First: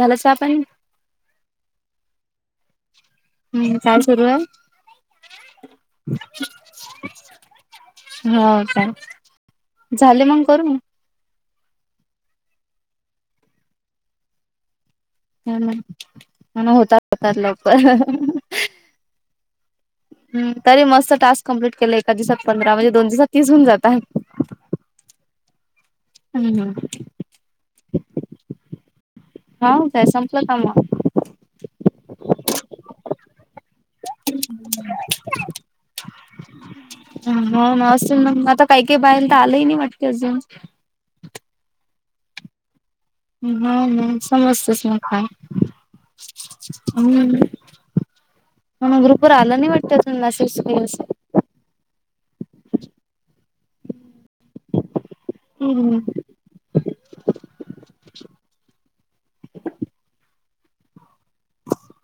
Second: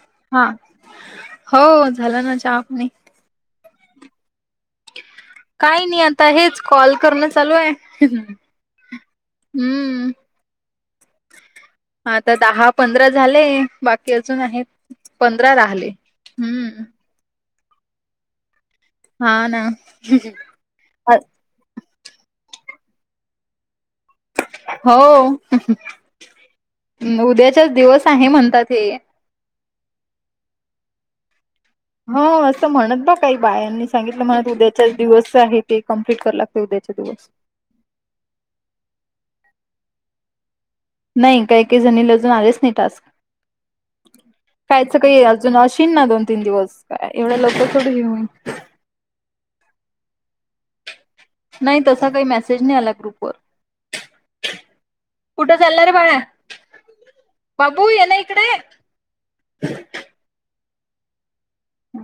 झालं चहा हा पाणी हो झालं ना चहा पाणी. काम सरू ये काही नाही आता हेच कॉल करणं चालू आहे. हो झाले मग करून? हा आता दहा पंधरा झाले बाकी अजून आहेत. पंधरा ह राहिले म्ह हम्म होतच होतात लवकर हाह हह हा ना हम तरी मस्त टाक कम्प्लीट केलं एका दिवसात पंधरा म्हणजे दोन दिवात तीस होऊन जात. ् उद्याच्याच दिवस आहे म्हणतात हे हवा हा असं म्हणत ब काही बायांनी सांगितलं म्हणात उद्याच्या दिवस आहे ते कम्प्लीट करू लागते उद्याच्या दिवस हो मग असून मग आता काही काही बायेला तर आलंही नाही वाटते अजून. नाही काही काही जणी ला अजून आलेच नाही टास्क. हा ना समजतेच कायच मग काय काही अजून अशीन ना दोन तीन दिवस का एवढं लगकर थोड घेऊ होन म्हणून ग्रुपवर आलं नाही वाटतं अ मसेज. नाही तसा काही मेसेज नाही आला ग्रुपवर. कुठं चालणार रे हम्म बाळा. बाबू ये ना इकडे.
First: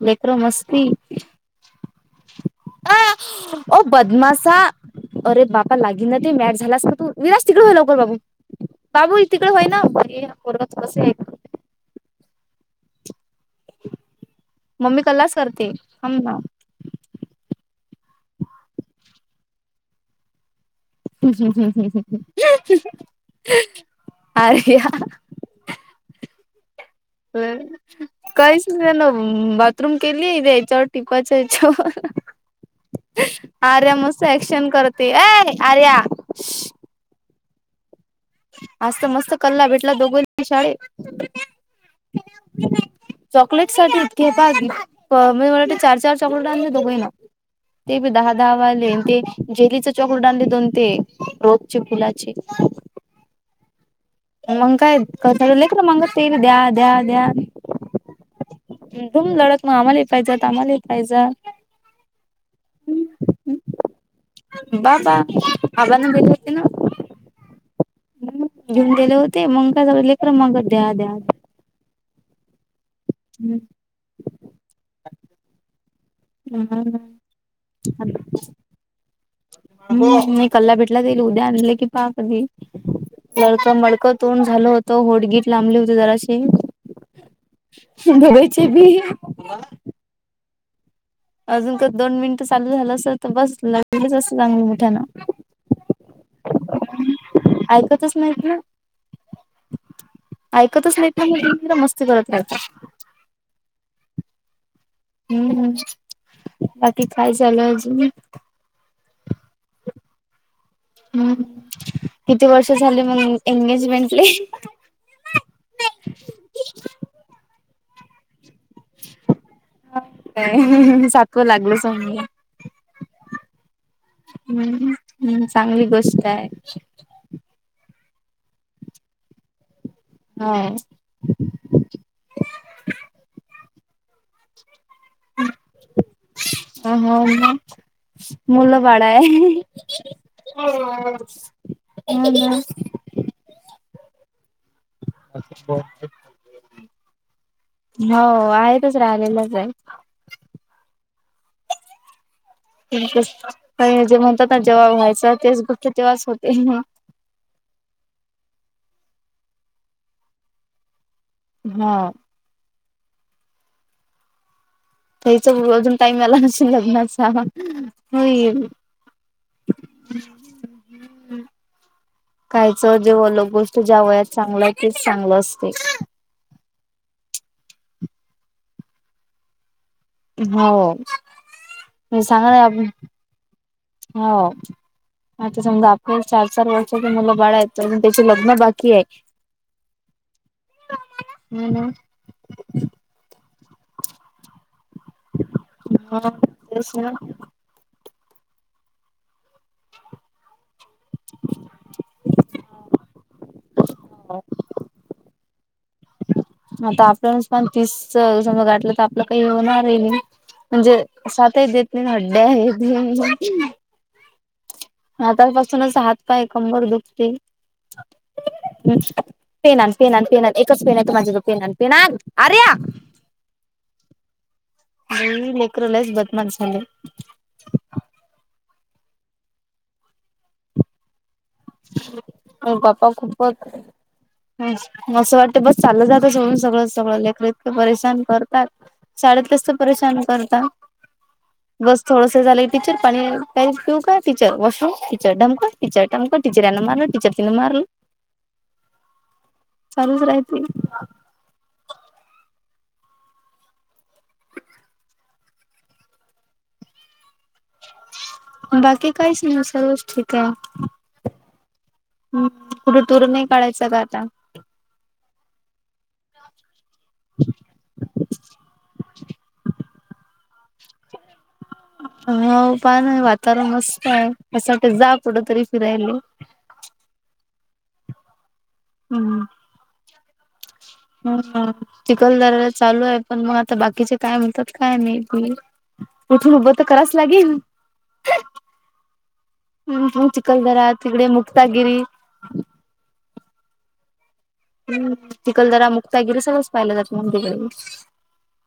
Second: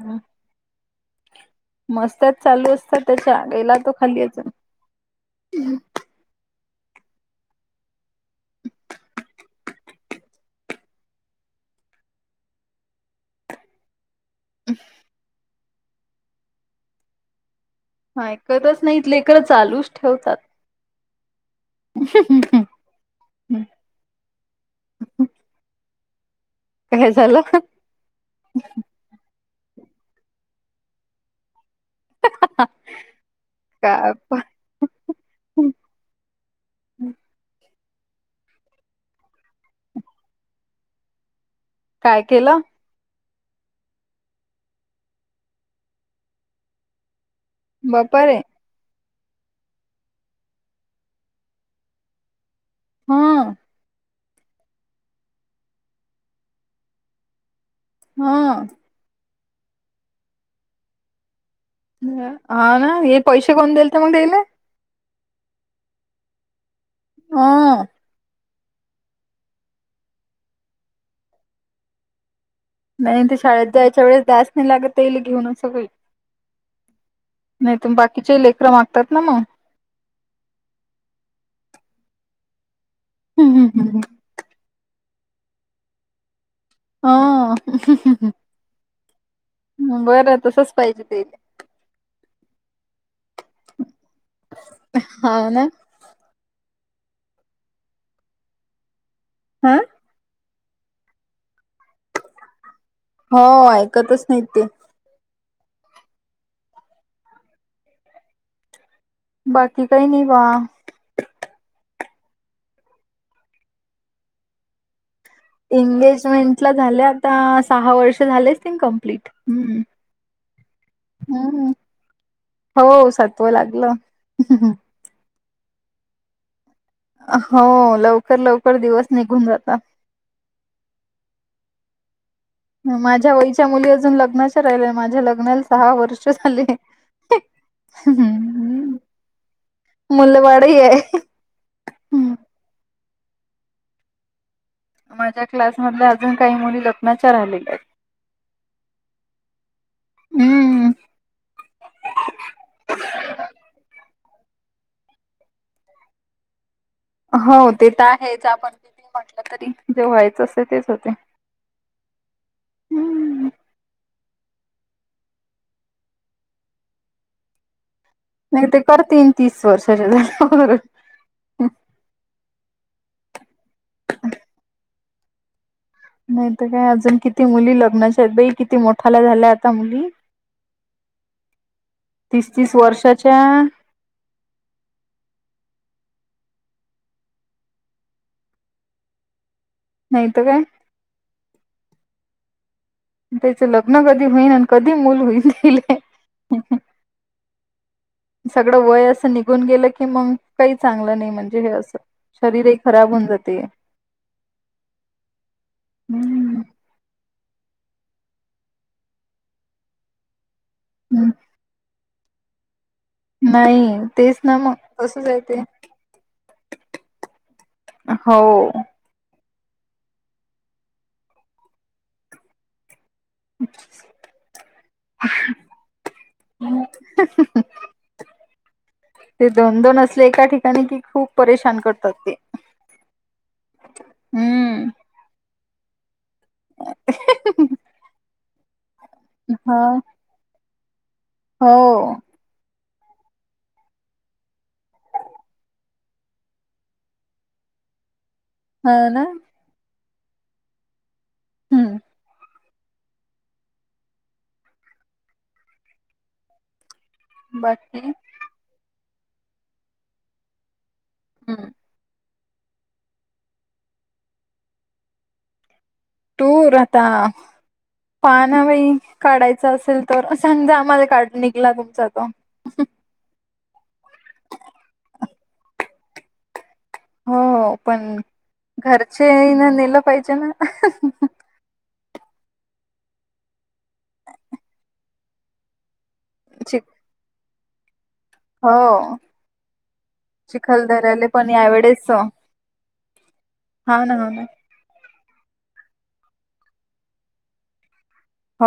लकर मस्ती. मस्त्यात चालू असतात त्याच्या गेला ओ तो खाली अजून बदमाशा अरे बापा लागे ना ते मॅट झालास का तू, विरास तिकडे हो लवकर बाबू बाबू इथे तिकड होईना बये ह्या पोरग्याचं कस ये. मम्मी कलाच करते हम ना हा ऐकतच नाहीत लेकर चालूच ठेवतात. हम हम, हम, हम, हम, हम, आर काय झालं का काहीच ना बाथरूम केली आहे याच्यावर टिकवायच्या याच्यावर. [unintelligible] आर्या मस्त क्शन करते अय आर्या. आजत मस्त कला बेटला दोघो शाळे. काय केलं. चॉकलेट साके पा म्हणजे मला वाटत चार-चार चॉकलेटांचे दोघंही ना. ते बी बापा दहा रे दहा वाले. ते जेलीचे चक्र ले दोन ते रोपचे फुलाचे. हम. मग काय क मंग ते द्या द्या द्या. हा. तुम लढत मग आम्हाला पाहिज आम्हाला पाहिज. हा ना हे पैसे कोण देल तर मला देईले. आवा ना बजाते ना. हम. घेऊन गेले होते मग काय सग लेकर मग द्या द्या. नाही ते शाळेत जायच्या वेळेस दडास नाही लागत येईल घेऊन सगळी. नाही तुम बाकीचे लेकरन मागतात ना मग. मी कल्ला भेटला गल उद्या आणलं की पहा कधी लडक मडकं तोंड झालं होत. तो होडगीट लांबले होते जराशी. ह बघचे भी. बरं तसच पाहिजे ते अजून का दोन मिनिटं चालू झालं अस. तर बस लगलीच असं चांगली मिठाना. हा ना ऐकातच नाहीत. हा. ऐकतच नाही मस्ती करत रात. नाही ते. हम्म बाकी काय चालू अजून. बाकी काही नाही बा. हम्म किती वर्ष झाले मग एंगेजमेंटले. एंगेजमेंटला झाल्या आता सहा वर्ष झाले. कमप्लीट हम् नाही सातवं हम्. लागलं समजा हो सत्व लागलं. हम्म हम्म चांगली गोष्ट आहे. हो लवकर लवकर दिवस निघून जातात. हा. माझ्या वयच्या मुली अजून लग्नाच्या राहिल्या. माझ्या लग्नाला सहा वर्ष झाली. मुल बाळाा आहे. मुलंबाळही आहे एंगनं. माझ्या क्लास मध अजून काही मुली लग्नाच्या राहिलेल्या आहेत. हो आहेतच राहिलेलंच आहे. आहेत हम्म का जे म्हणतात ना जेव्हा व्हायचं तेच गोष्ट तेव्हाच होते. हो ते तर आहेच आपण तिथ म्हटलं तरी जे व्हायचं असं तेच होते. हा. हम्म. तेच अजून टाईम आला न लग्नाचा. नाही होईल ते करतेन तीस वर्षाच्या. काहीचं जेलोक गोष्ट ज्या वयात चांगलं आहे तेच चांगलं असत. नाहीत काय अजून किती मुली लग्नाच्या आहेत बाई किती मोठाला झाल्या आता मुली. हो म तीस तीस सांग. वर्षाच्या हो आता समजा आप चार-चार वर्षाच मुलं बाळ आहेत तर त्याची लग्न बाकी आहे. नाहीत काय. हम् हम. त्याच लग्न कधी होईल आणि कधी मूल होईल. मग तेच ना सगळं वय अस निघून गेलं की मग काही चांगलं नाही म्हणजे हे असं शरीर. खराब होऊन जातय. ह. हम्म. आता आपल्याच पण तीस समज गाठलं तर आपलं काही हो होणार आहेल. म्हणजे सातही देत नाही हड्डे्या आहेत. नाही तेच नाम. हातापासूनच हात पाय कंबर दुखते. हो पेना पे पे एकच पेन आहे त माझ्या पेनन पि अर्या. [inaudible] नाही लेकरलाच बदमाश झाले. [inaudible] ते दोन-दोन असले एका ठिकाणी कि खूप. परेशान करतात ते गप्पा खूपच हम्म मसं वाट बस चाल. सोडून सगळं सगळं लेखरीत परेशान करतात शाळेतलंचत हा परेशान करतात. हो बस थोडस झालं. टीचर पाणी पिऊ का टीचर वॉशरूम टीचर ढमक टीचर ठमक. टीचरना मारलं टीचर तिन मारल. हा ना. चालूच राहते. हम्म. [inaudible] बाकीकी. काय ससारोष्ट का. हम्. हम् मतूर नाही काढयचं का आता. टूर आता पाना बाई. काढायचं असेल तर सांजा आम्हाला काढ. निघला तुमचा तो ह प वा. तर मस्त आहे अससाठी जा कढं तरी फिरायला. हो हो पण. घरचे हम्म ना नेलं पाहिजे ना. चिखलदरा चालू आहे पण मग आता बाकीचे काय मिळतात काय नाही. पुठून उभं तर चिक कराच लागेल हो मग चिखलदरा चिखलधऱ्याले तिकडे पण मुक्तागिरी यावडेच होा ना हो ना हम् तिकल जरा मुक्ता गेलं सगळंच पाहिलं जात मग तिकडे हो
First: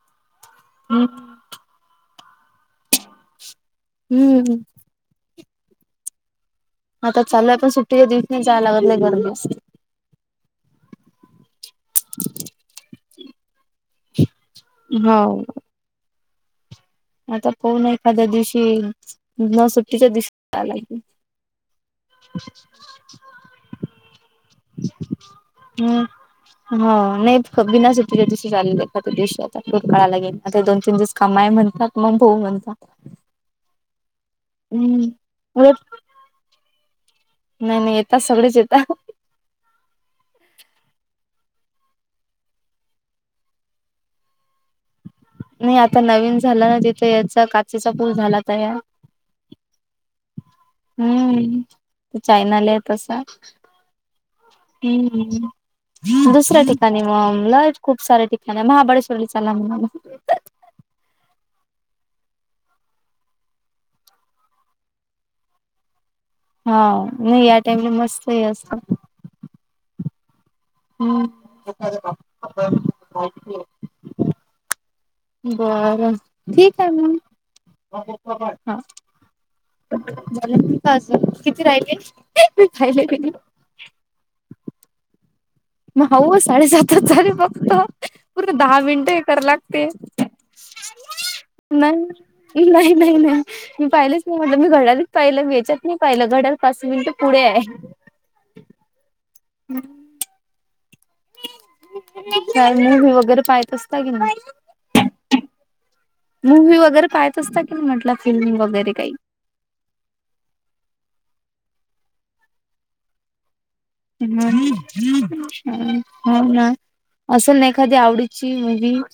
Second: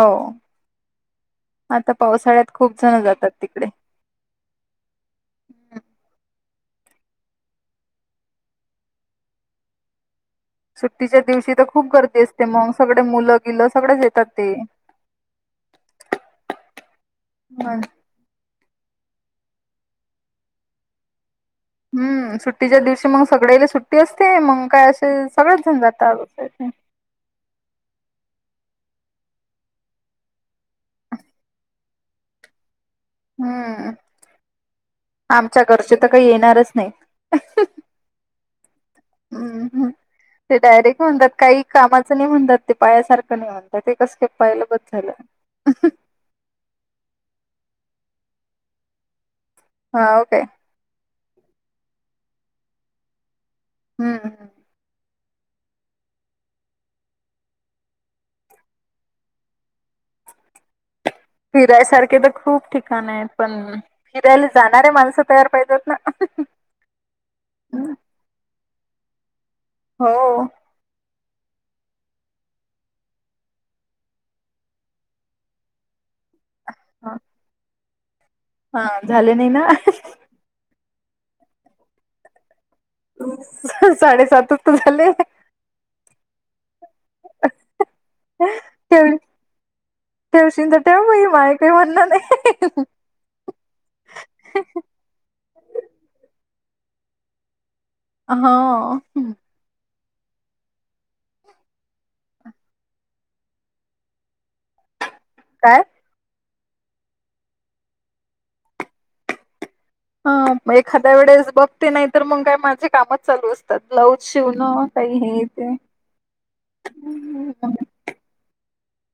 आता पावसाळ्यात खूप जातात तिकडे हम्म हम्म. आता चालूय पण सुट्टीच्या दिवस नाही जायला लागत नाही गर दिवस. सुट्टीच्या दिवशी तर खूप गर्दी असते मग सगळे मुलं गिलं सगळेच येतात ते. [inaudible] आता मग पहन एखाद्या दिवशी न सुट्टीच्या दिवशीलाय. हम्म सुट्टीच्या दिवशी मग सगळ्या सुट्टी असते मग काय असे सगळेच जण जातात. ह नाहीच बना सती गती. चालले पतदेशाचा भूतकाळाला गेले आता दोन तीन दिवस कामाय म्हणतात मग भाऊ म्हणतात. हम्म हम्म. आमच्या उलट घरचे तर काय येणारच नाही. नाही, नाही येतात सगळेच येतात. हम्म ते डायरेक्ट म्हणतात काही कामाचं नाही म्हणतात ते पायासारखं नाही म्हणतात ते कसं का पाया ल बत झालं नाही आता नवीन झालं ना तिथे याचा काचेचा पूल झाला तयार हा ओ काय? हम्म चायनाला य तसा हम्म हम् दुसऱ्या ठिकाणी मग लयच खूप साऱ्या ठिकाणी महाबळेश्वरला चला म्हणून फिरायसारखे तर खूप ठिकाण आहेत पण फिरायला जाणारे माणसं तयार पाहिजेत ना? हा नाही या टाइमला मस्त हे असत हो हम् बरं ठीक आहे मग हा झाले नाही ना? झालं नाही अजून किती राहिले राहिले? त झाले माहो साडे सात च झाले फक्त पूर्ण दहा मिनिट ठेव हे करा लागते ठेवशील तर ठेव बाई माय काही म्हणणं नाही नाही नाही नाही मी पाहिलेच नाही म्हणलं मी घड्याळ च पाहिलं मी वेच्यात नाही पाहिलं घड्याळ फसवीन तर फुडे य हा का मूवी वगैरे पाहेत असता कि नाय? काय? मूवी्ही वगैरे पाहेत असता की नाही म्हटलं फिल्मी वगैरे काही हा म एखाद्या वेळेस बघते नाही तर मग काय माझे कामच चालू असते हो ना असेल ना एखादी आवडीची मुव्ही [inaudible]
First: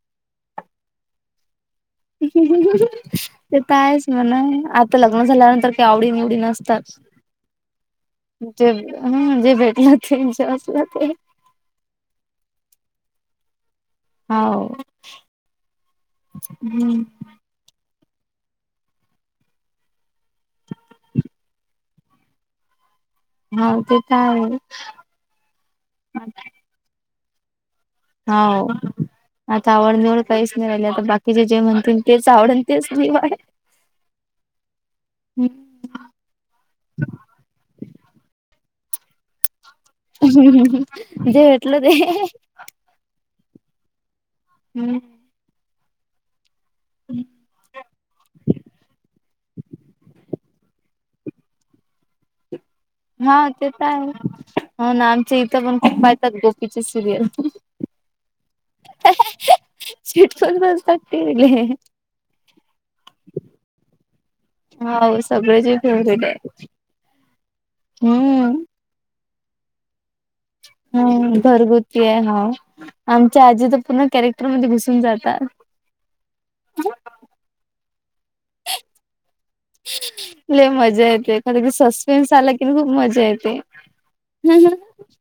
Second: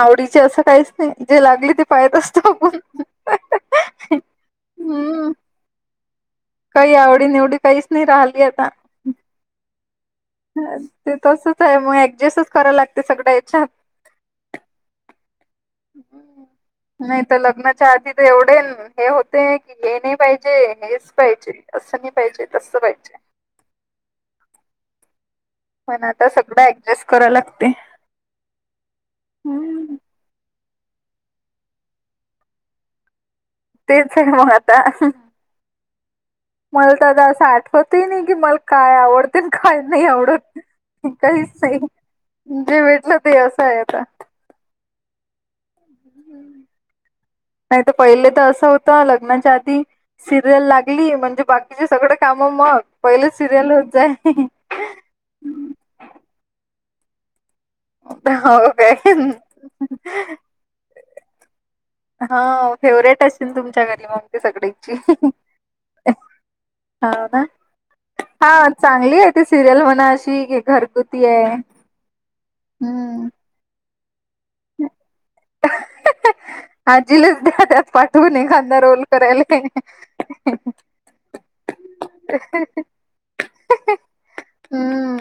आवडीचे असं काहीच नाही जे लागले ते पाहत असतो आपण ते तर आहेच म्हणा आता लग्न हम्म झाल्यानंतर काही आवडी निवडी काही नसतच आवडी निवडी काहीच नाही राहिली जे भेटल ह ते तसच आहे मग ऍडजस्टच कराव लागते सगळ् याच्यात हाव हम्म नाही तर लग्नाच्या आधी तेवढे हे होते की हे नाही पाहिजे ते हेच पाहिजे असं नाही पाहिजे तसं पाहिजे ह तेे त आहे. पण आता सगळं ऍडजस्ट कराव लागतय. हओ आता आवड निवड काहीच. राहिली तर बाकीचे जे म्हणतील तेच आवड तेच निवड. तेच हाय मग आता. मला तर आ असं आठवत नाही की मला काय आवडतय. काय नाही आवडत जे काहीच नाही भेटलं ते जे भेटलं ते असं आहे आता. हम् नाही तर पहिले तर असं होतं लग्नाच्या आधी सिरियल लाग ली म्हणजे बाकीचे सगळ काम मग पहिले हा ते सिरियल तर होत आहे. जाय. हो ना, आमच्या इथं पण खूप पाहतात गोपीची सिरियल हो काय? ते सगळची हाव सगळ्याचे फेवरेट आहे होव ना हम्म हाव चांगली आहे ती सिरियल म्हणा अशी ठीक आहे घरगुती हम्म आहे घरगुती आहे हम्म खरं म्हणजे घसून जाता आजीलाच द्या त्यात पाठवून एखादा रोल करायला. [unintelligible] मजा येते कारण कि सस्पेन्स आला की खूप मजा जयते ह ह हम्म.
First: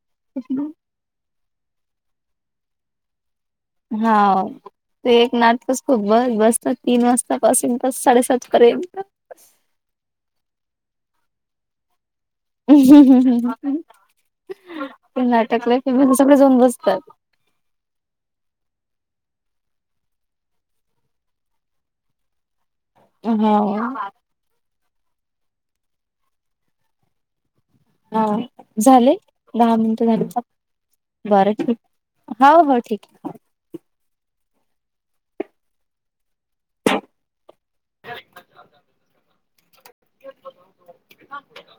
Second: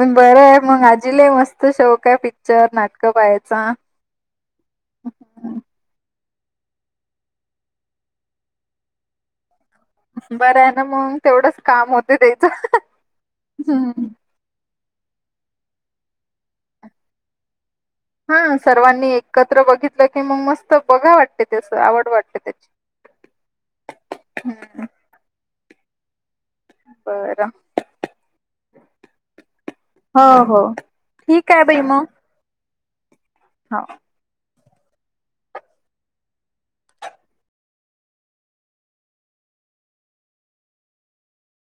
म बरं आहे मग आजीला मस्त शौक आहे पिक्चर, नाटकं पाहायचं. हा ते एक नाटकच खूप बस बसता तीन वाजता पासून तर साडेसात पर्यंत बरं आहे ना मग तेवढंच काम होत हम् हम् हम् ह. ते नाटक लय फेमस आहे सगळे जाऊन बसतात. हा सर्वांनी एकत्र बघितलं की मग मस्त बघा वाटते तेस आवड वाटते त्याची हाव क्या बात बर हाव झाले दहा मिनिट हो झाले. हो बर ठीक हो हो ठीक आहे. हाव [inaudible] ह [inaudible]